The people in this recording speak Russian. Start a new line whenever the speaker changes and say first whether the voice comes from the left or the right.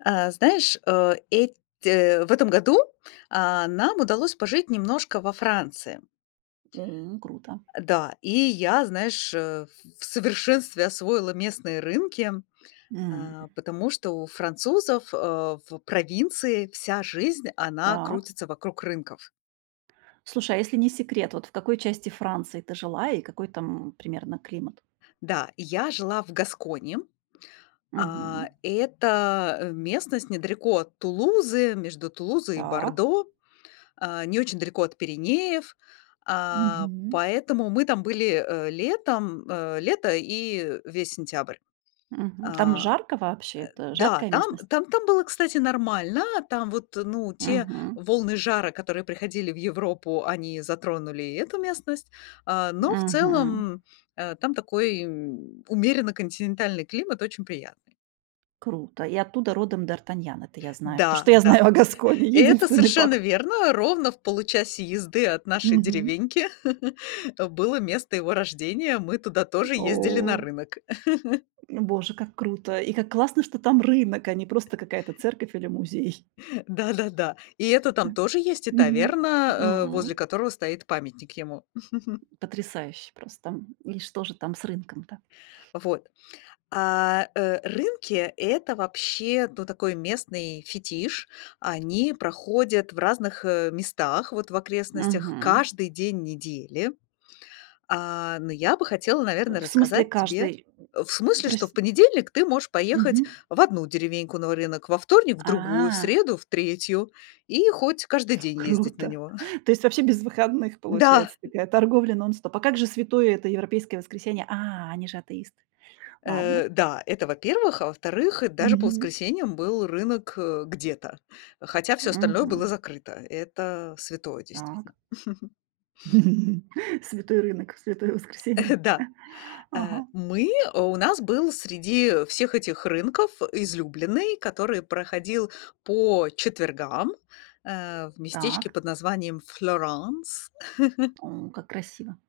left: Э, знаешь, э, эт э, в этом году, а, нам удалось пожить немножко во Франции.
right: М, круто.
left: Да, и я, знаешь, э, в в совершенстве освоила местные рынки, э,
right: М.
left: потому что у французов, э, в провинции вся жизнь, она
right: Так.
left: крутится вокруг рынков.
right: Слушай, а если не секрет, вот в какой части Франции ты жила и какой там примерно климат?
left: Да, я жила в Гасконе. А,
right: Мгм.
left: это местность недалеко от Тулузы, между Тулузой и
right: Так.
left: Бордо. Э, не очень далеко от Пиренеев, э,
right: Мгм.
left: поэтому мы там были, э, летом, э, лето и весь сентябрь.
right: Мгм. Там
left: Э
right: жарко вообще?
left: Э,
right: Это
left: да.
right: жаркая
left: Там
right: местность?
left: там было, кстати, нормально. Там вот, ну, те
right: Мгм.
left: волны жара, которые приходили в Европу, они затронули и эту местность, а, но в
right: Мгм.
left: целом, э, там такой, м, умеренно-континентальный климат очень приятный.
right: Круто. И оттуда родом д'Артаньян. Это я знаю. То,
left: Да
right: что я
left: да,
right: знаю о Гасконе.
left: и это
right: Единственный
left: совершенно
right: факт.
left: верно: ровно в получасе езды от нашей
right: Мгм.
left: деревеньки было место его рождения. Мы туда тоже ездили на
right: О
left: рынок.
right: Боже, как круто и как классно, что там рынок, а не просто какая-то церковь или музей.
left: Да-да-да, и это там
right: М.
left: тоже есть, и
right: Мгм.
left: таверна, э, возле
right: М.
left: которого стоит памятник ему.
right: Потрясающе просто. И что же там с рынком-то?
left: Вот. А, э, рынки- это вообще, ну, такой местный фетиш. Они проходят в разных, э, местах, вот в окрестностях,
right: Мгм.
left: каждый день недели. А, ну, я бы хотела, наверно,
right: В смысле,
left: рассказать тебе
right: каждый.
left: в
right: М м.
left: смысле, что
right: Прос
left: в понедельник ты можешь поехать
right: Мгм.
left: в одну деревеньку на рынок, во вторник- в другую, в
right: А.
left: среду- в третью и хоть каждый день ездить на
right: Круто.
left: него.
right: То есть вообще без выходных
left: Да.
right: получается такая торговля нон-стоп. А как же святое это европейское воскресенье? А, они же атеисты. Ладно.
left: Э, да, это, во-первых. А во-вторых, даже по
right: Мгм.
left: воскресеньям был рынок, э, где-то. Хотя всё остальное было
right: Мгм.
left: закрыто. Это святое,
right: Так.
left: действительно.
right: Святой рынок в святое воскресенье.
left: Э. Да. Э,
right: Ага.
left: мы у нас был среди всех этих рынков излюбленный, который проходил по четвергам, э, в местечке
right: Так.
left: под названием Флёранс.
right: М, как красиво.